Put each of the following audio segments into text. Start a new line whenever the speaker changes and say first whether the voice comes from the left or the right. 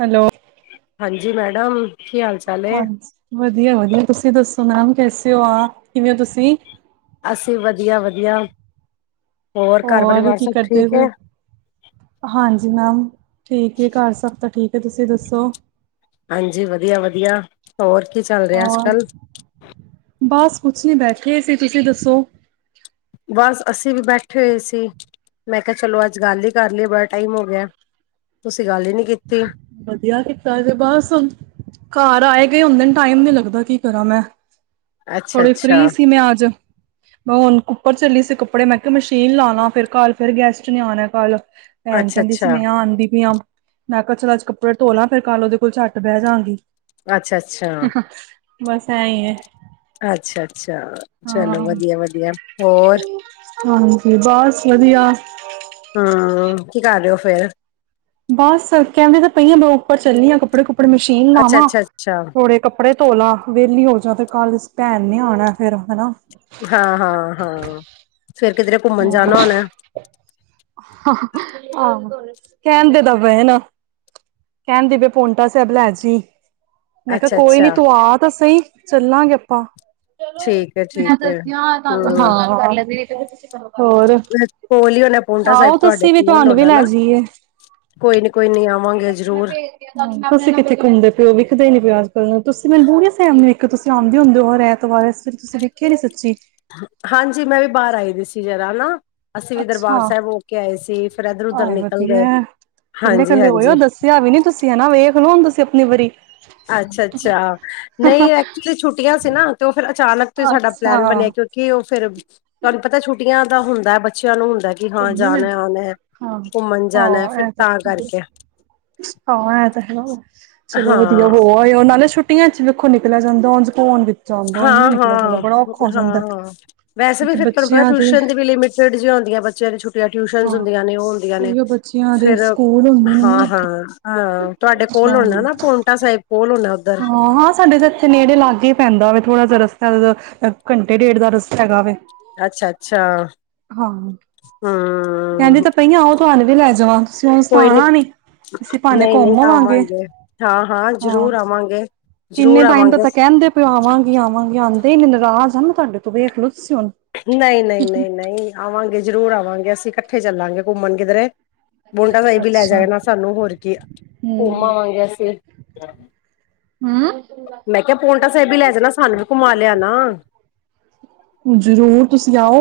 right: Hello,
left: ਹਾਂਜੀ madam ਕੀ ਹਾਲ ਚਾਲ ਏ?
right: ਹਾਂਜੀ ਵਧੀਆ ਵਧੀਆ ਤੁਸੀਂ ਦੱਸੋ ਨਾਮ ਕੈਸੇ ਹੋ ਆਪ ਕਿਵੇਂ ਹੋ ਤੁਸੀਂ
left: ਅਸੀਂ ਵਧੀਆ ਵਧੀਆ ਹੋਰ ਘਰ ਪਰਿਵਾਰ
right: ਕੀ
left: ਸਭ
right: ਕਰਦੇ
left: ਠੀਕ
right: ਪਏ ਹੋ?
left: ਹੈ।
right: ਹਾਂਜੀ ਮੈਮ ਠੀਕ ਹੈ ਘਰ ਸਭ ਤਾਂ ਠੀਕ ਹੈ ਤੁਸੀਂ ਦੱਸੋ
left: ਹਾਂਜੀ ਵਧੀਆ ਵਧੀਆ ਹੋਰ ਕੀ ਚੱਲ ਰਿਹਾ ਅੱਜ
right: ਹੋਰ
left: ਕੱਲ
right: ਬਸ ਕੁਛ ਨਹੀਂ ਬੈਠੇ ਸੀ ਤੁਸੀਂ ਦੱਸੋ
left: ਬਸ ਅਸੀਂ ਵੀ ਬੈਠੇ ਹੋਏ ਸੀ ਮੈਂ ਕਿਹਾ ਚਲੋ ਅੱਜ ਗੱਲ ਹੀ ਕਰ ਲਈਏ ਬੜਾ ਟਾਈਮ ਹੋ ਗਿਆ। ਤੁਸੀਂ ਗੱਲ ਹੀ ਨੀ ਕੀਤੀ
right: ਵਧੀਆ ਕੀਤਾ ਏ ਬਾਤ ਸੁਣ ਘਰ ਆਏ ਗਏ ਹੁੰਦੇ ਨੇ ਟਾਈਮ ਨੀ ਲੱਗਦਾ ਕੀ ਕਰਾਂ ਮੈਂ
left: ਅੱਛਾ
right: ਥੋੜੀ
left: ਅੱਛਾ
right: ਫਰੀ ਸੀ ਮੈਂ ਅੱਜ ਮੈਂ ਹੁਣ ਉੱਪਰ ਚੱਲੀ ਸੀ ਕੱਪੜੇ ਮੈਂ ਕਿਹਾ ਮਸ਼ੀਨ ਲਾ ਲਾ ਫਿਰ ਕੱਲ ਫਿਰ ਗੈਸਟ ਨੇ ਆਣਾ ਕੱਲ ਭੈਣ
left: ਅੱਛਾ
right: ਕਹਿੰਦੀ ਸੀ
left: ਅੱਛਾ
right: ਸਨੇਹਾ ਆਉਂਦੀ ਪਈਆਂ ਮੈਂ ਕਿਹਾ ਚਲਾ ਅੱਜ ਕੱਪੜੇ ਧੋਲਾਂ ਫਿਰ ਕੱਲ ਉਹਦੇ ਕੋਲ ਝੱਟ ਬਹਿ ਜਾਂਗੀ
left: ਅੱਛਾ ਅੱਛਾ
right: ਬਸ ਐਹੀ ਐ
left: ਅੱਛਾ ਅੱਛਾ ਚਲੋ ਵਧੀਆ ਵਧੀਆ ਹੋਰ
right: ਹਾਂਜੀ ਬਸ ਵਧੀਆ
left: ਹੂੰ ਕੀ ਕਰ ਰਹੇ ਹੋ ਫਿਰ
right: ਬਸ ਕਹਿੰਦੇ ਤਾਂ ਪਈ ਮੈਂ ਉੱਪਰ ਚੱਲੀ ਕੱਪੜੇ ਕੁੱਪੜੇ ਮਸ਼ੀਨ
left: ਅੱਛਾ
right: ਲਾਵਾਂ
left: ਅੱਛਾ ਅੱਛਾ
right: ਥੋੜੇ ਕੱਪੜੇ ਧੋਲਾ ਵਿਹਲੀ ਹੋ ਜਾ ਤੇ ਕੱਲ ਭੈਣ ਨੇ ਆਉਣਾ ਫਿਰ ਹਨਾ
left: ਹਾਂ ਹਾਂ ਹਾਂ ਫਿਰ ਕਿਧਰੇ ਘੁੰਮਣ
right: ਹਾਂ
left: ਜਾਣਾ ਹੋਣਾ
right: ਆਹੋ ਕਹਿੰਦੇ ਤਾਂ ਪੇ ਨਾ ਕਹਿੰਦੇ ਪੋਂਟਾ ਸਹਿਬ ਲੈ ਜੀ। ਮੈਂ
left: ਅੱਛਾ
right: ਕੋਈ ਨੀ
left: ਅੱਛਾ
right: ਤੂੰ ਆ ਤਾਂ ਸਹੀ ਚੱਲਾਂਗੇ ਆਪਾਂ। ਚਲੋ
left: ਠੀਕ ਹੈ
right: ਮੈਂ
left: ਠੀਕ ਹੈ
right: ਦੱਸਦੀ ਹਾਂ ਤੁਹਾਨੂੰ
left: ਹੂੰ
right: [unintelligible] ਤੁਸੀਂ ਕਰੋ ਹੋਰ
left: ਕੋਲ ਹੀ ਹੋਣਾ ਪੋਂਟਾ ਸਾਹਿਬ
right: ਆਓ
left: ਤੁਹਾਡੇ
right: ਤੁਸੀਂ ਵੀ
left: ਕੋਲ
right: ਤੁਹਾਨੂੰ ਵੀ
left: ਹੋਣਾ ਨਾ
right: ਲੈ ਜਾਈਏ।
left: ਕੋਈ ਨੀ ਕੋਈ ਨੀ ਆਵਾਂਗੇ।
right: ਇਨਾ
left: ਜ਼ਰੂਰ
right: ਭੇ ਹਾਂ ਤੁਸੀਂ ਕਿੱਥੇ ਘੁੰਮਦੇ ਪਏ ਵਿਖਦੇ ਨੀ ਪਓ ਅੱਜ ਕੱਲ ਨੂੰ ਤੁਸੀਂ ਮੈਨੂੰ ਫੈਮਿਲੀ ਇੱਕ ਤੁਸੀਂ ਆਉਂਦੇ ਹੁੰਦੇ ਹਰ ਐਤਵਾਰ। ਤੁਸੀਂ ਵਖਿਆ ਨੀ ਸੱਚੀ।
left: ਹਾਂਜੀ ਮੈਂ ਵੀ ਬਾਹਰ ਆਈ ਦੀ ਸੀ ਜਰਾ ਹਨਾ ਅਸੀਂ ਵੀ ਦਰਬਾਰ
right: ਅੱਛਾ
left: ਸਾਹਿਬ ਹੋ ਕੇ ਆਏ ਸੀ। ਫਿਰ ਇਧਰ ਉਧਰ
right: ਆਏ
left: ਨਿਕਲ ਗਏ
right: ਵਧੀਆ ਕੱਲੇ
left: ਹਾਂਜੀ
right: ਕੱਲੇ ਹੋਏ ਹੋ
left: ਹਾਂਜੀ।
right: ਦੱਸਿਆ ਵੀ ਨੀ ਤੁਸੀਂ ਹੈਨਾ ਵੇਖ ਲੋ ਹੁਣ ਤੁਸੀਂ ਆਪਣੀ ਵਾਰੀ।
left: ਅੱਛਾ ਅੱਛਾ ਨਹੀਂ ਐਕਚੁਲੀ ਛੁੱਟੀਆਂ ਸੀ ਨਾ ਤੇ ਉਹ ਫਿਰ ਅਚਾਨਕ ਤੋਂ ਹੀ ਸਾਡਾ
right: ਅੱਛਾ
left: ਪਲੈਨ ਬਣਿਆ ਕਿ ਕਿ ਉਹ ਫਿਰ ਤੁਹਾਨੂੰ ਪਤਾ ਛੁੱਟੀਆਂ ਦਾ ਹੁੰਦਾ ਬੱਚਿਆਂ ਨੂੰ ਹੁੰਦਾ। ਕਿ ਹਾਂ
right: ਘੁੰਮਣ ਲੈ
left: ਜਾਣਾ ਆਣਾ
right: ਹਾਂ
left: ਘੁੰਮਣ ਜਾਣਾ
right: ਹਾਂ
left: ਫਿਰ
right: ਇਹ
left: ਤਾਂ ਕਰਕੇ।
right: ਹਾਂ ਐ ਤਾਂ ਦੇਖ ਲੋ ਚਲੋ ਵਧੀਆ
left: ਹਾਂ
right: ਹੋ ਆਏ ਉਹੇ ਛੁੱਟ। ਛੁਟੀਆਂ ਚ ਵੇਖੋ ਨਿਕਲ ਜਾਂਦਾ ਉੰਝ ਕੁੰਜ
left: ਹਾਂ ਹਾਂ ਹਾਂ ਹਾਂ ਵੈਸੇ ਵੀ
right: ਕਿਉਂਕਿ
left: ਫਿਰ ਪਰ
right: ਬੱਚਿਆਂ ਦੇ
left: ਟਿਊਸ਼ਨ ਦੀ ਵੀ ਲਿਮਿਟ। ਲਿਚੜ ਜਿਆਂ ਹੁੰਦੀਆਂ ਬੱਚਿਆਂ ਨੇ ਛੁਟੀਆਂ ਟਿਊਸ਼ਨ
right: ਹਾਂ
left: ਹੁੰਦੀਆਂ ਨੇ ਉਹ ਹੁੰਦੀਆਂ ਨੇ।
right: ਉਹੀਓ ਬੱਚਿਆਂ ਦੇ
left: ਫਿਰ
right: ਸਕੂਲ ਹੁੰਦੇ ਨੇ ਨਾ
left: ਹਾਂ ਹਾਂ ਅਹ ਤੁਹਾਡੇ ਕੋਲ
right: ਹਾਂ
left: ਹੋਣਾ ਨਾ ਪੋਂਟਾ ਸਾਹਿਬ ਕੋਲ ਹੋਣਾ। ਉੱਧਰ।
right: ਹਾਂ। ਸਾਡੇ ਤਾਂ ਇੱਥੇ ਨੇੜੇ ਲਾਗੇ ਹੀ ਪੈਂਦਾ ਵਾ ਥੋੜਾ ਜਿਹਾ ਰਸਤਾ ਘੰਟੇ ਡੇਢ ਦਾ ਰਸਤਾ ਹੈਗਾ ਵੇ।
left: ਅੱਛਾ ਅੱਛਾ
right: ਹਾਂ ਕਹਿੰਦੀ
left: ਹੂੰ।
right: ਤਾਂ ਪਈ ਆਓ ਤੁਹਾਨੂੰ ਵੀ ਲੈ ਜਾਵਾਂ ਤੁਸੀਂ ਤਾਂ ਹੁਣ ਆਉਣਾ ਹੀ ਨਹੀਂ।
left: ਨਹੀਂ ਨਹੀਂ ਆਵਾਂਗੇ ਹਾਂ ਹਾਂ ਜ਼ਰੂਰ ਆਵਾਂਗੇ।
right: ਕਿੰਨੇ
left: ਜ਼ਰੂਰ
right: ਟਾਈਮ ਤੋ-
left: ਆਵਾਂਗੇ,
right: ਤਾਂ ਕੈਂਦੇ ਪਏ ਆਵਾਂਗੀ -ਆਵਾਂਗੀ ਆਂਦੇ ਨੀ, ਨਾਰਾਜ਼ ਆ ਮੈ ਤਾਡੇ ਤੋ ਵੇਖ ਲਓ ਤੁਸੀ ਹੁਨ।
left: ਨਈ -ਨਈ ਨਈ- ਨਈ ਆਵਾਂਗੇ ਜ਼ਰੂਰ ਆਵਾਂਗੇ ਅਸੀਂ ਇਕੱਠੇ ਚੱਲਾਂਗੇ ਘੁੰਮਣ ਕਿਧਰੇ। ਮੁੰਡਾ ਸਾਨੂੰ ਗੱਡੀ ਚ ਲੈ
right: ਅੱਛਾ
left: ਜਾਏਗਾ ਸਾਨੂੰ ਹੋਰ ਕੀ ਆ, ਘੁੰਮ ਆਵਾਂਗੇ ਅਸੀਂ।
right: ਹੂੰ
left: ਮੈਂ ਕੇਹਾ ਪੋਂਟਾ ਸਾਹਿਬ ਵੀ ਲੈ ਜਾਣਾ ਸਾਨੂੰ ਵੀ ਘੁੰਮਾ ਲਿਆਨਾ
right: ਜ਼ਰੂਰ ਤੁਸੀਂ ਆਓ।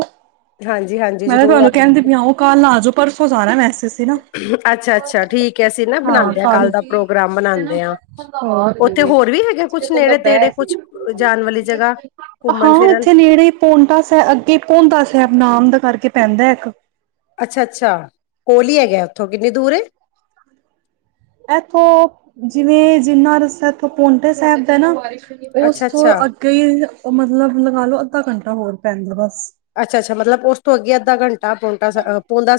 left: ਹਾਂਜੀ ਹਾਂਜੀ
right: ਮੈਂ ਤਾ
left: ਜ਼ਰੂਰ
right: ਤੁਹਾਨੂੰ ਕੈਣਦੀ
left: ਆਵਾਂਗੇ।
right: ਪਈ ਆ, ਓ ਕੱਲ ਆ ਜਾਓ ਪਰਸੋਂ ਜਾਨਾ ਵੈਸੇ ਅਸੀ ਨਾ
left: ਅੱਛਾ ਅੱਛਾ ਠੀਕ ਹੈ ਅਸੀਂ ਨਾ
right: ਹਾਂ
left: ਬਣਾਉਂਦੇ ਕੱਲ
right: ਕਲ,
left: ਦਾ ਪ੍ਰੋਗਰਾਮ
right: ਤੇ ਨਾ
left: ਬਣਾਉਂਦੇ ਹਾਂ। ਉੱਥੇ ਹੋਰ ਵੀ ਹੈਗਾ ਕੁਛ
right: ਬੰਦਾ
left: ਨੇੜੇ ਤੇੜੇ
right: ਬੈਹ ਸੀ।
left: ਕੁਛ ਜਾਣ ਵਾਲੀ ਜਗ੍ਹਾ
right: ਹਾਂ
left: ਘੁੰਮਣ ਫਿਰਨ।
right: ਏਥੇ ਨੇੜੇ। ਪੋਨਟਾ ਸਾਹਿਬ, ਅੱਗੇ ਪੋਨਟਾ ਸਾਹਿਬ ਨਾਮ ਦਾ ਕਰਕੇ ਪੈਂਦਾ ਇੱਕ
left: ਅੱਛਾ- ਅੱਛਾ ਕੋਲੀ ਈ ਹੈਗਾ ਉੱਥੋਂ ਕਿੰਨੀ ਦੂਰ ਆ
right: ਬਸ ਨਾਲ ਹੀ ਤਾ ਹੈਗਾ। ਇਥੇ, ਜਿਵੇਂ ਜਿੰਨਾ ਰਸਤਾ ਇਥੋਂ ਪੋਂਟੇ ਸਾਹੇਬ ਦਾ ਹੈ ਨਾ ਓਸ
left: ਅੱਛਾ
right: ਤੋਂ
left: ਅੱਛਾ।
right: ਅੱਗੇ ਮਤਲਬ ਲਗਾ ਲਓ, ਅੱਧਾ ਘੰਟਾ ਹੋਰ ਪੈਂਦਾ ਬਸ।
left: ਅੱਛਾ- ਅੱਛਾ ਮਤਲਬ ਉਸ ਤੋਂ ਅੱਗੇ ਅੱਧਾ ਘੰਟਾ ਹੋਰ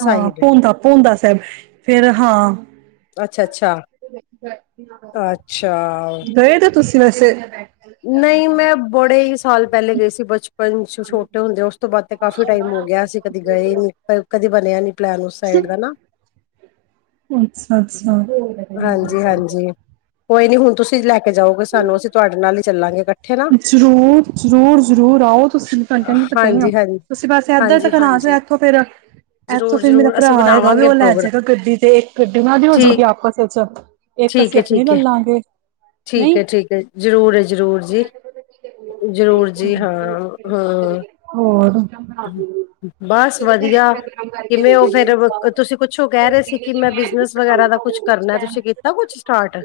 right: ਹਾਂ ਭੋਂਦਾ- ਭੋਂਦਾ ਸਾਹਿਬ ਫੇਰ ਹਾਂ।
left: ਅੱਛਾ -ਅੱਛਾ, ਅੱਛਾ
right: ਗਏ ਤੇ ਤੁਸੀਂ ਵੈਸੇ
left: ਨਈ ਮੈਂ ਬੜੇ ਈ ਸਾਲ ਪੇਲੇ ਗਏ ਸੀ, ਬਚਪਨ ਚ ਛੋਟੇ ਹੁੰਦੇ ਓਸ ਉਸ ਤੋਂ ਬਾਅਦ ਤੇ ਕਾਫ਼ੀ ਟਾਈਮ ਹੋ ਗੇਆ, ਅਸੀਂ ਕਦੇ ਗਏ ਨੀ, ਕਦੇ ਬਣੇਆ ਨੀ ਪਲੈਨ ਉਸ ਸਾਈਡ ਦਾ ਨਾ।
right: ਅੱਛਾ -ਅੱਛਾ।
left: ਹਾਂਜੀ- ਹਾਂਜੀ ਕੋਈ ਨੀ ਹੁਣ ਤੁਸੀਂ ਲੈ ਕੇ ਜਾਓਗੇ ਸਾਨੂੰ ਅਸੀਂ ਤੁਆਡੇ ਨਾਲ ਈ ਚੱਲਾਂਗੇ ਇਕੱਠੇ ਨਾ।
right: ਹਾ ਜ਼ਰੂਰ- ਜ਼ਰੂਰ ਆਓ ਤੁਸੀਂ। ਤਾਨੂੰ ਕੈਂਦੀ ਤਾ ਪਈ ਆ,
left: ਹਾਂਜੀ ਹਾਂਜੀ
right: ਤੁਸੀਂ ਬਸ ਏਧਰ
left: ਹਾਂਜੀ
right: ਤੱਕ ਆਜੋ
left: ਹਾਂਜੀ
right: ਏਥੋਂ ਫਿਰ ਇਥੋਂ
left: ਜ਼ਰੂਰ
right: ਫੇਰ ਮੇਰਾ
left: ਜ਼ਰੂਰ
right: ਭਰਾ
left: ਅਸੀਂ
right: ਹੈਗਾ ਵਾ
left: ਬਣਾਵਾਂਗੇ
right: ਓਹ ਲੈ
left: ਪ੍ਰੋਗਰਾਮ
right: ਜਾਏਗਾ ਗੱਡੀ ਤੇ, ਇੱਕ ਗੱਡੀ ਓਨਾ ਦੀ ਹੋਜੂਗੀ
left: ਠੀਕ
right: ਆਪਸ ਵਿੱਚ ਏਕ
left: ਠੀਕ
right: ਅਸੀਂ
left: ਹੈ
right: ਆਪਣੀ
left: ਠੀਕ ਹੈ
right: ਲੈਲਾ ਗੇ।
left: ਠੀਕ ਆ -ਠੀਕ ਆ, ਜ਼ਰੂਰ ਆ- ਜ਼ਰੂਰ ਜੀ- ਜ਼ਰੂਰ ਜੀ ਹਾਂ ਹਾਂ
right: ਹੋਰ ਬਣਾ
left: ਬਸ ਵਧੀੱਆ, ਕਿਵੇਂ ਓਹ ਫੇਰ ਤੁਸੀਂ ਕੁੱਛੋ ਕੈ ਰਹੇ ਸੀ ਕਿ ਮੈਂ ਬਿਜਨਸ ਵਗੈਰਾ ਦਾ ਕੁਛ ਕਰਨਾ, ਤੁਸੀਂ ਕੀਤਾ ਕੁਛ ਸਟਾਰਟ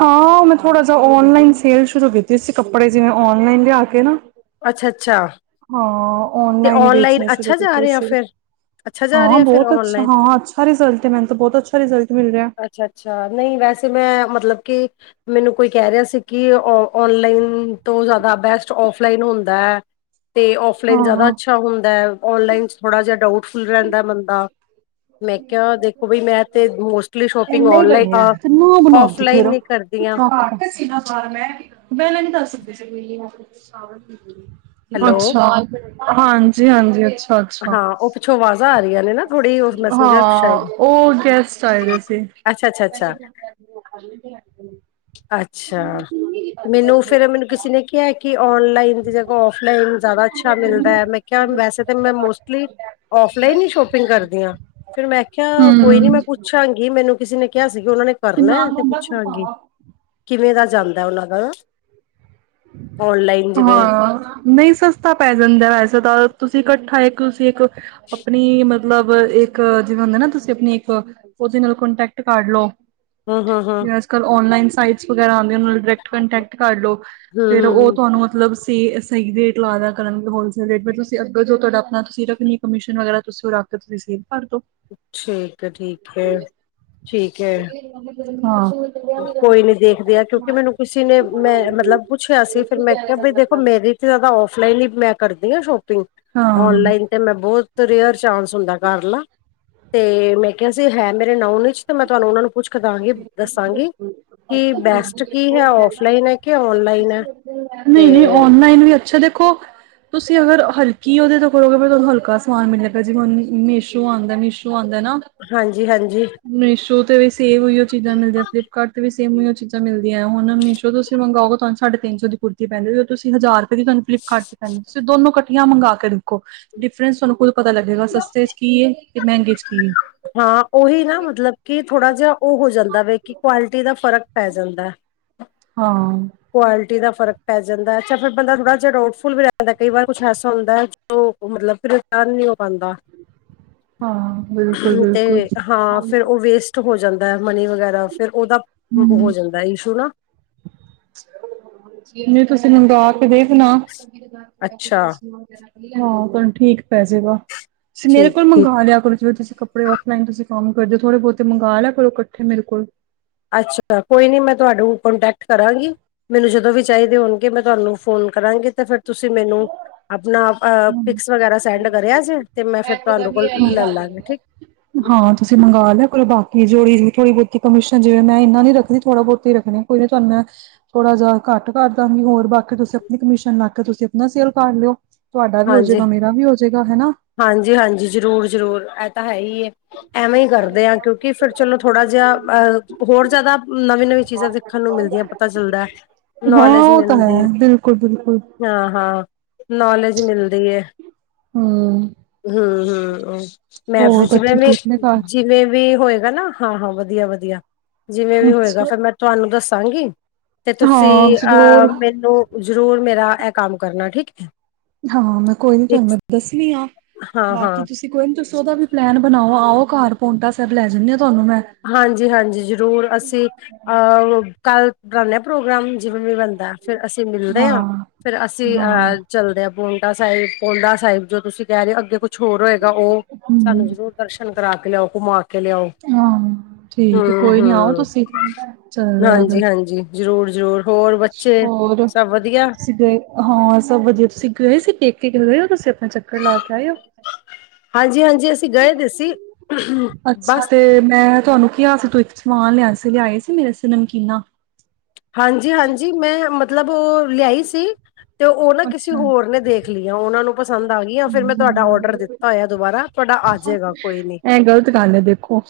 right: ਹਾਂ, ਉਹ ਮੈਂ ਥੋੜਾ ਜੇਆ ਓਨਲਾਈਨ ਸੇਲ ਸ਼ੁਰੂ ਕੀਤੀ ਸੀ ਕੱਪੜੇ ਜਿਵੇਂ ਓਨਲਾਈਨ ਲਿਆ ਕੇ ਨਾ
left: ਅੱਛਾ- ਅੱਛਾ
right: ਹਾਂ
left: ਤੇ
right: ਔਨਲਾਈਨ ਈ ਵੇਚਣੇ ਸ਼ੁਰੂ
left: ਅੱਛਾ ਜਾ
right: ਕੀਤੇ
left: ਰਿਹਾ
right: ਸੀ।
left: ਫਿਰ ਅੱਛਾ ਜਾ
right: ਹਾਂ
left: ਰਿਹਾ ਫਿਰ
right: ਬੋਤ ਅੱਛ
left: ਔਨਲਾਈਨ
right: ਹਾਂ, ਅੱਛਾ ਰਿਜ਼ਲਟ ਆ, ਮੈਨੂੰ ਤਾ ਬੋਤ ਅੱਛਾ ਰਿਜ਼ਲਟ ਮਿਲ ਗੇਆ।
left: ਅੱਛਾ -ਅੱਛਾ ਨਈ ਵੈਸੇ ਮੈਂ ਮਤਲਬ ਕਿ ਮੈਨੂੰ ਕੋਈ ਕੈ ਰੇਹਾ ਸੀ ਕਿ ਔਨਲਾਈਨ ਤੋਂ ਜ਼ਾਦਾ ਬੈਸਟ ਔਫਲਾਈਨ ਹੁੰਦਾ, ਤੇ
right: ਹਾਂ
left: ਔਫਲਾਈਨ ਜਾ
right: ਹਾਂ
left: ਅੱਛਾ ਹੁੰਦਾ ਏ, ਔਨਲਾਈਨ ਚ ਥੋੜਾ ਜੇਆ ਡਾਊਟਫੁਲ ਰੈਂਦਾ ਬੰਦਾ ਮੈਂ ਕੇਆ ਦੇਖੋ ਬਈ ਮੈਂ ਤੇ ਮੋਸਟਲੀ ਸ਼ੋਪਿੰਗ ਔਨਲਾਈਨ ਆ। ਔਫਲਾਈਨ ਈ ਕਰਦੀਆਂ।
right: ਤੇ ਸੀਨਾ ਭਾਰ ਮੈਂ ਪੇਲਾ ਨੀ ਦੱਸ ਸਕਦੇ ਸੀ
left: ਹੈਲੋ
right: ਹਾਂਜੀ -ਹਾਂਜੀ ਅੱਛਾ। ਅੱਛਾ
left: ਹਾਂ ਓ, ਪਿੱਛੋਂ ਆਵਾਜ਼ਾਂ ਆ ਰਹੀਆਂ ਨੇ, ਨਾ ਥੋੜੀ ਓ ਮੈਂ ਸਮਝੇਆ ਸ਼ਾਏਦ
right: ਓ ਗੈਸਟ ਆਏ ਹੋਏ ਸੀ।
left: ਅੱਛਾ-ਅੱਛਾ-ਅੱਛਾ, ਅੱਛਾ ਮੈਨੂੰ ਫੇਰ ਮੈਨੂੰ ਕਿਸੇ ਨੇ ਕਿਹਾ ਕਿ ਔਨਲਾਈਨ ਦੀ ਜਗ੍ਹਾ ਔਫਲਾਈਨ ਜ਼ਿਆਦਾ ਅੱਛਾ ਮਿਲਦਾ ਮੈਂ ਕਿਆ ਵੈਸੇ ਤਾਂ ਮੈਂ ਮੋਸਟਲੀ ਔਫਲਾਈਨ ਈ ਸ਼ੋਪਿੰਗ ਕਰਦੀ ਆ, ਫੇਰ ਮੈਂ ਖਿਆ ਕੋਈ ਨੀ
right: ਹਮ
left: ਮੈਂ
right: ਤੇ
left: ਪੁੱਛਾਂਗੀ ਮੈਨੂੰ ਕਿਸੇ ਨੇ ਕਿਹਾ ਸੀਗਾ ਉਹਨਾਂ ਨੇ ਕਰਨਾ
right: ਨਾਲ
left: ਤੇ
right: ਲੰਬਾ ਸੁੱਕਾ
left: ਪੁੱਛਾਂਗੀ।
right: ਵਾ
left: ਕਿਵੇਂ ਦਾ ਜਾਂਦਾ ਉਹਨਾਂ ਦਾ। ਔਨਲਾਈਨ ਜਿਵੇਂ
right: ਹਾਂ ਨਹੀਂ ਸਸਤਾ ਪੈ ਜਾਂਦਾ ਵੈਸੇ ਤਾਂ ਤੁਸੀਂ ਇਕੱਠਾ ਇੱਕ ਤੁਸੀਂ ਇੱਕ, ਆਪਣੀ ਮਤਲ ਮਤਲਬ ਇੱਕ ਜਿਵੇਂ ਹੁੰਦਾ ਨਾ ਤੁਸੀਂ ਆਪਣੀ ਇੱਕ, ਉਹਦੇ ਨਾਲ ਕੋਂਟੈਕਟ ਕਰ ਲਓ।
left: ਹੂੰ ਹੂੰ ਹੂੰ।
right: ਅੱਜਕੱਲ ਔਂਨਲਾਈਨ ਸਾਈਟਸ ਵਗੈਰਾ ਆਂਦੇ ਉਹਨਾਂ ਨਾ ਡਰੈਕਟ ਕਾਂਟੈਕਟ ਕਰ ਲੋ, ਫਿਰ ਉਹ
left: ਹੂੰ-ਹੂੰ-ਹੂੰ,
right: ਤੁਹਾਨੂੰ ਮਤਲਬ ਤੇ ਸਹੀ ਰੇਟ ਲਾ ਦਿਆ ਕਰਨਗੇ ਹੋਲਸੇਲ ਰੇਟ ਤੇ ਤੁਸੀਂ ਅਗਰ ਜੋ ਤੁਹਾਡਾ ਆਪਣਾ ਤੁਸੀਂ ਰੱਖਣੀ ਕਮਿਸ਼ਨ ਵਗੈਰਾ ਤੁਸੀਂ ਉਹ ਰੱਖ ਤੁਸੀਂ ਸੇਲ ਭਰ ਤੋਂ
left: ਠੀਕ ਐ ਠੀਕ ਐ, ਠੀਕ ਐ।
right: ਹਾਂ।
left: ਕੋਈ ਨੀ ਦੇਖਦੇ ਆ ਕਿਉਂਕਿ ਮੈਨੂੰ ਕਿਸੇ ਨੇ ਮੈਂ ਮਤਲਬ ਪੁੱਛਿਆ ਸੀ ਫਿਰ ਮੈਂ ਕਿਹਾ ਬਈ ਦੇਖੋ ਮੇਰੀ ਜ਼ਿਆਦਾ ਔਫਲਾਈਨ ਹੀ ਮੈਂ ਕਰਦੀ ਆ ਸ਼ੋਪਿੰਗ,
right: ਹਾਂ
left: ਔਨਲਾਈਨ ਤੇ ਮੈਂ ਬਹੁਤ ਰੇਅਰ ਚਾਂਸ ਹੁੰਦਾ ਕਰਲਾ, ਤੇ ਮੈਂ ਕਿਹਾ ਸੀ ਹੈ ਮੇਰੇ ਨਊਨ ਵਿੱਚ ਤੇ ਮੈਂ ਤੁਹਾਨੂੰ ਉਹਨਾਂ ਨੂੰ ਕੁਛ ਕਰਾਂਗੇ ਦੱਸਾਂਗੀ, ਕੀ ਬੈਸਟ ਕੀ ਹੈ ਔਫਲਾਈਨ ਏ ਕਿ ਔਨਲਾਈਨ ਐ।
right: ਨਹੀਂ-ਨਹੀਂ ਔਨਲਾਈਨ ਵੀ ਅੱਛਾ ਦੇਖੋ ਤੁਸੀਂ ਅਗਰ ਹਲਕੀ ਉਹਦੇ ਤੋਂ ਕਰੋਗੇ ਫਿਰ ਤੁਹਾਨੂੰ ਹਲਕਾ ਸਮਾਨ ਮਿਲਣ ਲੱਗਾ ਜਿਵੇਂ ਹੁਣ ਮੀਸ਼ੋ ਆਂਦਾ ਮੀਸ਼ੋ ਆਂਦਾ ਨਾ।
left: ਹਾਂਜੀ-ਹਾਂਜੀ।
right: ਮੀਸ਼ੋ ਤੇ ਵੀ ਸੇਮ ਉਹੀਓ ਚੀਜਾਂ ਮਿਲਦੀਆਂ ਫਲਿੱਪ ਕਾਰਟ ਤੇ ਵੀ ਸੇਮ ਉਹੀਓ ਚੀਜ਼ਾਂ ਮਿਲਦੀਆਂ ਹੁਣ ਮੀਸ਼ੋ ਤੋ ਤੁਸੀਂ ਮੰਗਾਓਗੇ ਤੁਹਾਨੂੰ ਸਾਢੇ ਤਿੰਨ ਸੌ ਕੁੁਰਤੀ ਪੈਂਦੀ ਜਦੋਂ ਤੁਸੀਂ ਹਜ਼ਾਰ ਰੁਪਏ ਦੀ ਤੁਹਾਨੂੰ ਫਲਿਪਕਾਰਟ ਤੇ ਪੈਂਦੀ। ਸੋ ਦੋਨੋਂ ਕੱਠੀਆਂ ਮੰਗਾ ਕੇ ਦੇਖੋ ਡਿਫਰੈਂਸ ਤੁਹਾਨੂੰ ਕੋਈ ਪਤਾ ਲੱਗੇਗਾ ਸਸਤੇ 'ਚ ਕੀ ਏ, ਤੇ ਮਹਿੰਗੇ 'ਚ ਕੀ ਏ।
left: ਹਾਂ ਉਹੀ ਨਾ ਮਤਲਬ ਕਿ ਥੋੜ੍ਹਾ ਜਾ ਉਹ ਹੋ ਜਾਂਦਾ ਵਾ ਕਿ ਕੁਆਲਿਟੀ ਦਾ ਫ਼ਰਕ ਪੈ ਜਾਂਦਾ।
right: ਹਾਂ।
left: ਕੁਆਲਿਟੀ ਦਾ ਫ਼ਰਕ ਪੈ ਜਾਂਦਾ ਅੱਛਾ ਫਿਰ ਬੰਦਾ ਥੋੜਾ ਜਾ ਡਾਊਟੁਲ ਵੀ ਰਹਿ ਜਾਂਦਾ ਕਈ ਵਾਰ ਕੁਛ ਐਸਾ ਹੁੰਦਾ ਉਹ ਮਤਲਬ ਫਿਰ ਨੀ ਹੋ ਪਾਂਦਾ
right: ਹਾਂ ਬਿਲਕੁਲ-ਬਿਲਕੁਲ,
left: ਤੇ ਹਾਂ ਫੇਰ ਉਹ ਵੇਸਟ ਹੋ ਜਾਂਦਾ ਹੈ ਮਨੀ ਵਗੈਰਾ ਫਿਰ ਉਹਦਾ, ਹੋ
right: ਹੂੰ।
left: ਜਾਂਦਾ ਇਸ਼ੂ ਨਾ।
right: ਤੁਸੀਂ ਮੰਗਾ ਕੇ ਦੇਖਣਾ।
left: ਅੱਛਾ
right: ਹਾਂ ਤੁਹਾਨੂੰ ਠੀਕ ਪੈ ਜੇ ਗਾ, ਤੁਸੀਂ ਮੇਰੇ
left: ਠੀਕ
right: ਕੋਲ
left: ਠੀਕ
right: ਮੰਗਵਾ ਲਿਆ ਕਰ ਜਿਵੇਂ ਤੁਸੀਂ ਕੱਪ ਕੱਪੜੇ ਔਫਲਾਈਨ ਤੁਸੀਂ ਕੰਮ ਕਰਦੇ ਓ ਥੋੜੇ ਬਹੁਤ ਮਗਾ ਲਿਆ ਕਰੋ ਇਕੱਠੇ ਮੇਰੇ ਕੋਲੋ।
left: ਅੱਛਾ ਕੋਈ ਨੀ ਮੈਂ ਤੁਹਾਨੂੰ ਕੋਂਟੈਕਟ ਕਰਾਂਗੀ। ਮੈਨੂੰ ਜਦੋਂ ਵੀ ਚਾਹੀਦੇ ਹੋਣਗੇ ਮੈਂ ਤੁਹਾਨੂੰ ਫੋਨ ਕਰਾਂਗੀ ਤੇ ਫਿਰ ਤੁਸੀਂ ਮੈਨੂੰ, ਆਪਣਾ ਅ ਪਿਕਸ ਵਗੈਰਾ ਸੈਂਡ ਕਰਿਆ ਜੇ ਤੇ ਮੈਂ ਫਿਰ ਤੁਹਾਨੂੰ ਕੋਲ ਲੈ ਲਾਂਗਾ ਠੀਕ।
right: ਹਾਂ ਤੁਸੀਂ ਮੰਗਵਾ ਲਿਆ ਕੋਲ ਬਾਕੀ ਜੋੜੀ ਥੋੜੀ ਬਹੁਤੀ ਕਮਿਸ਼ਨ ਜਿਵੇਂ ਮੈਂ ਇਨਾ ਨੀ ਰੱਖਦੀ ਥੋੜਾ ਬਹੁਤੀ ਰੱਖਣੀ ਕੋਈ ਨਾ ਤੁਹਾਨੂੰ ਥੋੜ੍ਹਾ ਜਾ ਘੱਟ ਕਰਦਾਂਗੀ ਹੋਰ ਬਾਕੀ ਤੁਸੀਂ ਆਪਣੀ ਕਮਿਸ਼ਨ ਲਾ ਕੇ ਤੁਸੀਂ ਆਪਣਾ ਸੇਲ ਕਰ ਲਿਓ। ਤੁਹਾਡਾ ਵੀ
left: ਹਾਂਜੀ
right: ਹੋਜੇਗਾ ਮੇਰਾ ਵੀ ਹੋਜੇਗਾ ਹਨਾ।
left: ਹਾਂਜੀ-ਹਾਂਜੀ ਜ਼ਰੂਰ-ਜ਼ਰੂਰ ਐ ਤਾਂ ਹੈ ਈ ਐ। ਐਵੇਂ ਹੀ ਕਰਦੇ ਆ ਕਿਉਂਕਿ ਫਿਰ ਚਲੋ ਥੋੜ੍ਹਾ ਜਾ, ਅ ਹੋਰ ਜਿਆਦਾ ਨਵੀਂ-ਨਵੀਂ ਚੀਜ਼ਾਂ ਤੇ ਖਣ ਨੂੰ ਮਿਲਦੀਆਂ ਪਤਾ ਚੱਲਦੈ
right: ਹਾਂ ਓ ਤਾਂ ਹੈ ਬਿਲਕੁੱਲ-ਬਿਲਕੁੱਲ
left: ਹਾਂ-ਹਾਂ ਨੌਲੇਜ ਮਿਲਦੀ ਏ।
right: ਹੂੰ।
left: ਹੂੰ -ਹੂੰ ਮੈਂ
right: ਹੋਰ
left: [unintelligible] ਜਿਵੇਂ
right: ਬੱਚੇ
left: ਵੀ
right: ਠੀਕ ਨੇ ਘਰ।
left: ਜਿਵੇਂ ਵੀ ਹੋਏਗਾ ਨਾ। ਹਾਂ-ਹਾਂ ਵਧੀਆ-ਵਧੀਆ ਜਿਵੇਂ ਵੀ ਹੋਏਗਾ
right: ਅੱਛਾ
left: ਫੇਰ ਮੈਂ ਤੁਹਾਨੂੰ ਦੱਸਾਂਗੀ। ਤੇ ਤੁਸੀਂ
right: ਹਾਂ
left: ਅ
right: ਜ਼ਰੂਰ
left: ਮੈਨੂੰ ਜ਼ਰੂਰ ਮੇਰਾ ਏ ਕੰਮ ਕਰਨਾ ਠੀਕ ਐ।
right: ਹਾਂ ਮੈਂ ਕੋਈ ਨੀ ਤੁਹਾਨੂੰ ਮੈਂ ਦੱਸਣੀ ਹਾਂ
left: ਹਾਂ-ਹਾਂ
right: ਬਾਕੀ ਤੁਸੀਂ ਕੋਈ ਨੀ ਤੁਸੀ ਓਦਾ ਵੀ ਪਲੈਨ ਬਣਾਓ ਆਓ ਘਰ ਪੋਂਟਾ ਸੈਬ ਲੈ ਜਾਂਨੇ ਆ ਤੁਹਾਨੂੰ ਮੈਂ।
left: ਹਾਂਜੀ-ਹਾਂਜੀ ਜ਼ਰੂਰ ਅਸੀਂ ਅ ਕੱਲ ਕਰਲਿਆ ਪ੍ਰੋਗਰਾਮ ਜਿਵੇਂ ਵੀ ਬਣਦਾ ਫਿਰ ਅਸੀਂ ਮਿਲਦੇ ਆ
right: ਹਾਂ
left: ਫਿਰ ਅਸੀਂ
right: ਹਾਂ
left: ਅ ਚੱਲਦੇ ਆ ਪੋਂਟਾ ਸਾਇਬ ਪੋਂਡਾ ਸਾਇਬ ਜੋ ਤੁਸੀਂ ਕੈ ਰੇ ਓ ਅੱਗੇ ਕੋ ਕੁੱਛ ਓਰ ਹੋਏਗਾ ਓ
right: ਹਮ
left: ਸਾਨੂੰ ਜ਼ਰੂਰ ਦਰਸ਼ਨ ਕਰਾ ਕੇ ਲਿਆਓ ਘੁਮਾ ਕੇ ਲਿਆਓ।
right: ਹਾਂ ਠੀਕ ਕੋਈ ਨੀ ਆਓ
left: ਹੂੰ-ਹੂੰ
right: ਤੁਸੀਂ ਚੱਲਦੇ ਆ ਫਿਰ।
left: ਹਾਂਜੀ-ਹਾਂਜੀ ਜ਼ਰੂਰ-ਜ਼ਰੂਰ ਹੋਰ ਬੱਚੇ
right: ਹੋਰ
left: ਸਭ ਵਧੀਆ।
right: ਤੁਸੀਂ ਗਏ ਹਾਂ ਸਭ ਵਧੀਆ ਤੁਸੀਂ ਗਏ ਸੀ ਪੇਕੇ ਗਏ ਓ ਤੁਸੀਂ ਆਪਣਾ ਚੱਕਰ ਲਾ ਕੇ ਆਏ ਓ।
left: ਹਾਂਜੀ-ਹਾਂਜੀ ਗਏ ਦੇ ਸੀ
right: ਅੱਛਾ
left: ਬਸ
right: ਤੇ ਮੈਂ ਤੁਹਾਨੂੰ ਕਿਆ ਸੀ [unintelligible] ਸਮਾਨ ਲਿਆ ਸੀ ਲਿਆਏ ਸੀ ਮੇਰਾ ਸ ਨਮਕੀਨਾ।
left: ਹਾਂਜੀ-ਹਾਂਜੀ ਮੈਂ ਮਤਲਬ ਓ ਲਿਆਈ ਸੀ। ਤੇ ਓ ਨਾ ਕਿਸੀ ਹੋਰ ਨੇ ਦੇਖ ਲੀਆਂ ਉਨਾਂ ਨੂੰ ਪਸੰਦ ਆ ਗਈ ਆਗੀਆਂ ਫਿਰ ਮੈਂ ਤੁਹਾਡਾ ਓਡਰ ਦਿੱ
right: ਅੱਛਾ
left: ਤਾ ਹੋਇਆ ਦੁਬਾਰਾ ਤੁਹਾਡਾ ਆਜੇਗਾ ਕੋਈ ਨੀ।
right: ਇਹ ਗ਼ਲਤ ਗੱਲ ਹੈ ਦੇਖੋ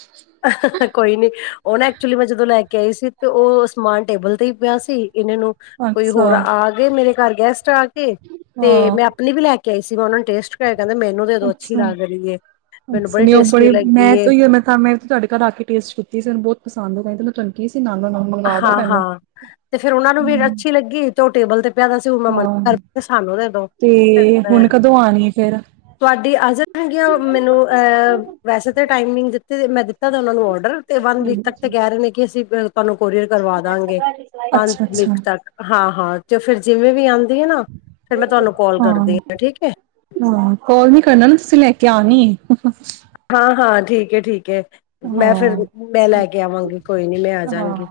left: ਕੋਈ ਨੀ ਓ ਨਾ ਐਕਚੁਲੀ ਮੈਂ ਜਦੋਂ ਲੈ ਕੇ ਆਈ ਸੀ ਤੇ ਓ ਸਮਾਨ ਟੇਬਲ ਤੇ ਈ ਪਿਆ ਸੀ ਇੰਨੇ ਨੂੰ ਕੋਈ
right: ਅੱਛਾ
left: ਹੋਰ ਆਗੇ ਮੇਰੇ ਘਰ ਗੈਸਟ ਆ ਗੇ ਤੇ
right: ਹਾਂ
left: ਮੈਂ ਆਪਣੀ ਵੀ ਲੈ ਕੇ ਆਈ ਸੀ ਮੈਂ ਉਨਾ ਨੂੰ ਟੇਸਟ ਕਰਾਇਆ ਕੈਂਦਾ ਮੈਨੂੰ ਦੇ ਦੋ ਅੱਛੀ ਲੱਗ ਰਹੀ ਏ ਮੈਨੂੰ
right: ਅੱਛਾ-ਅੱਛਾ ਨੀ ਓ
left: ਟੇਸਟੀ
right: ਬੜੀ
left: ਲੱਗੀ
right: ਮੈਂ ਤੇ
left: ਏ
right: ਓਈ ਮੈਂ ਤਾਂ ਮੈਂ ਤੁਹਾਡੇ ਘਰ ਆ ਕੇ ਟੇਸਟ ਕੀਤੀ ਸੀ ਓਨੂੰ ਬੋਤ ਪਸੰਦ ਆ ਤਾਂਈ ਤਾਂ ਮੈਂ ਤੁਆਨੂੰ ਕਿਆ ਸੀ ਨਾਲੋ ਨਾਲ ਮੰਗਵਾ ਦੋ ਮੈਨੂੰ
left: ਹਾਂ-ਹਾਂ ਤੇ ਫੇਰ ਓਨਾਂ ਨੂੰ ਵੀ
right: ਹੂੰ
left: ਅੱਛੀ ਲੱਗੀ ਤੇ ਓ ਟੇਬਲ ਤੇ ਜਾਦਾ ਸੂਰਮਾ
right: ਹਾਂ
left: [unintelligible] ਸਾਨੂੰ ਦੇਦੋ
right: ਤੇ ਹੁਣ
left: [unintelligible]
right: ਕਦੋਂ ਆਣੀ ਹੈ ਫੇਰ
left: ਤੁਹਾਡੀ ਆ ਜਾਣਗੀਆਂ ਮੈਨੂੰ ਅ ਵੈਸੇ ਤਾਂ ਟਾਈਮਿੰਗ ਦਿੱਤੀ ਮੈਂ ਦਿ [unintelligible] ਓਨਾਂ ਨੂੰ ਔਡਰ ਤੇ ਵਨ ਵੀਕ ਤੱਕ ਤੇ ਕੈ ਰੇ ਨੇ ਕੇ ਅਸੀਂ ਤੁਹਾਨੂੰ ਕੋਰੀਅਰ ਕਰਵਾ ਦਾਂਗੇ ਪੰਜ
right: ਅੱਛਾ ਅੱਛਾ
left: ਵੀਕ ਤੱਕ ਹਾਂ-ਹਾਂ ਤੇ ਫਿਰ ਜਿਵੇਂ ਵੀ ਆ ਦੀਐ ਫੇਰ ਮੈਂ ਤੁਹਾਨੂੰ ਕੋਲ
right: ਹਾਂ
left: ਕਰਦੀ ਆ ਠੀਕ ਐ।
right: ਹਾਂ ਕੋਲ ਨੀ ਕਰਨਾ ਨਾ ਤੁਸੀਂ ਲੈ ਕੇ ਆਣੀ।
left: ਹਾਂ-ਹਾਂ ਠੀਕ ਏ ਠੀਕ ਏ। ਮੈਂ ਫਿਰ
right: ਹਾਂ
left: ਮੈਂ ਲੈ ਕੇ ਆਵਾਂਗੀ ਕੋਈ ਨੀ ਮੈਂ
right: ਹਾਂ
left: ਅਜਾਂਗੀ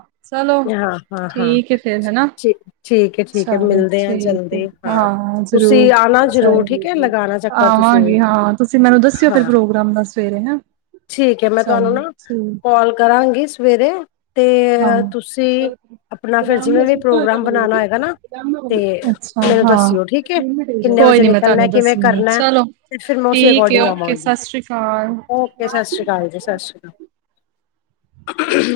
left: ਹਾਂ-ਹਾਂ-ਹਾਂ
right: ਤੇ ਹਨਾ। ਚਲ
left: ਆ
right: ਠੀਕ ਐ
left: ਜਲਦੀ
right: ਹਾਂ ਜ਼ਰੂਰ
left: ਤੁਸੀਂ ਆਣਾ ਜ਼ਰੂਰ ਠੀਕ ਹੈ
right: ਚਲ
left: ਲਗਾਣਾ ਚੱਕਰ ਤੁਸੀਂ ਵੀ
right: ਆਵਾਂਗੇ ਹਾਂ ਤੁਸੀਂ ਮੈਨੂੰ ਦੱਸਿਓ ਫਿਰ
left: ਹਾਂ
right: ਪ੍ਰੋਗਰਾਮ ਦ
left: ਠੀਕ ਐ ਮੈਂ ਤੁਹਾਨੂੰ ਨਾ ਕੋਲ ਕਰਾਂਗੀ ਸਵੇਰੇ। ਤੇ
right: ਹਾਂ,
left: ਤੁਸੀਂ ਆਪਣਾ ਫਿਰ ਜਿਵੇਂ ਵੀ ਪ੍ਰੋਗਰਾਮ ਬਣਾਣਾ ਹੋਏਗਾ ਨਾ ਤੇ
right: ਅੱਛਾ
left: ਮੈਨੂੰ
right: ਹਾਂ।
left: ਦੱਸਿਓ ਠੀਕ ਐ ਕਿੰਨੇ
right: ਕੋਈ
left: ਵਜੇ
right: ਨੀ ਮੈਂ
left: ਨਿਕਲਣਾ
right: ਤੁਹਾਨੂੰ
left: ਕਿਵੇਂ
right: ਦੱਸਣੀ ਆ,
left: ਕਰਨੈ।
right: ਚਲੋ
left: ਤੇ ਫਿਰ ਮੈਂ ਉਸੇ
right: ਠੀਕ ਏ,
left: ਅਕੋਰਡਿੰਗ
right: ਓਕੇ
left: ਆਵਾਂਗੀ।
right: ਸਤਿ ਸ੍ਰੀ ਅਕਾਲ।
left: ਓਕੇ ਸਸ ਸ਼੍ਰੀ ਕਾਲ ਜੀ ਸਤਿ ਸ਼੍ਰੀ ਕਾ।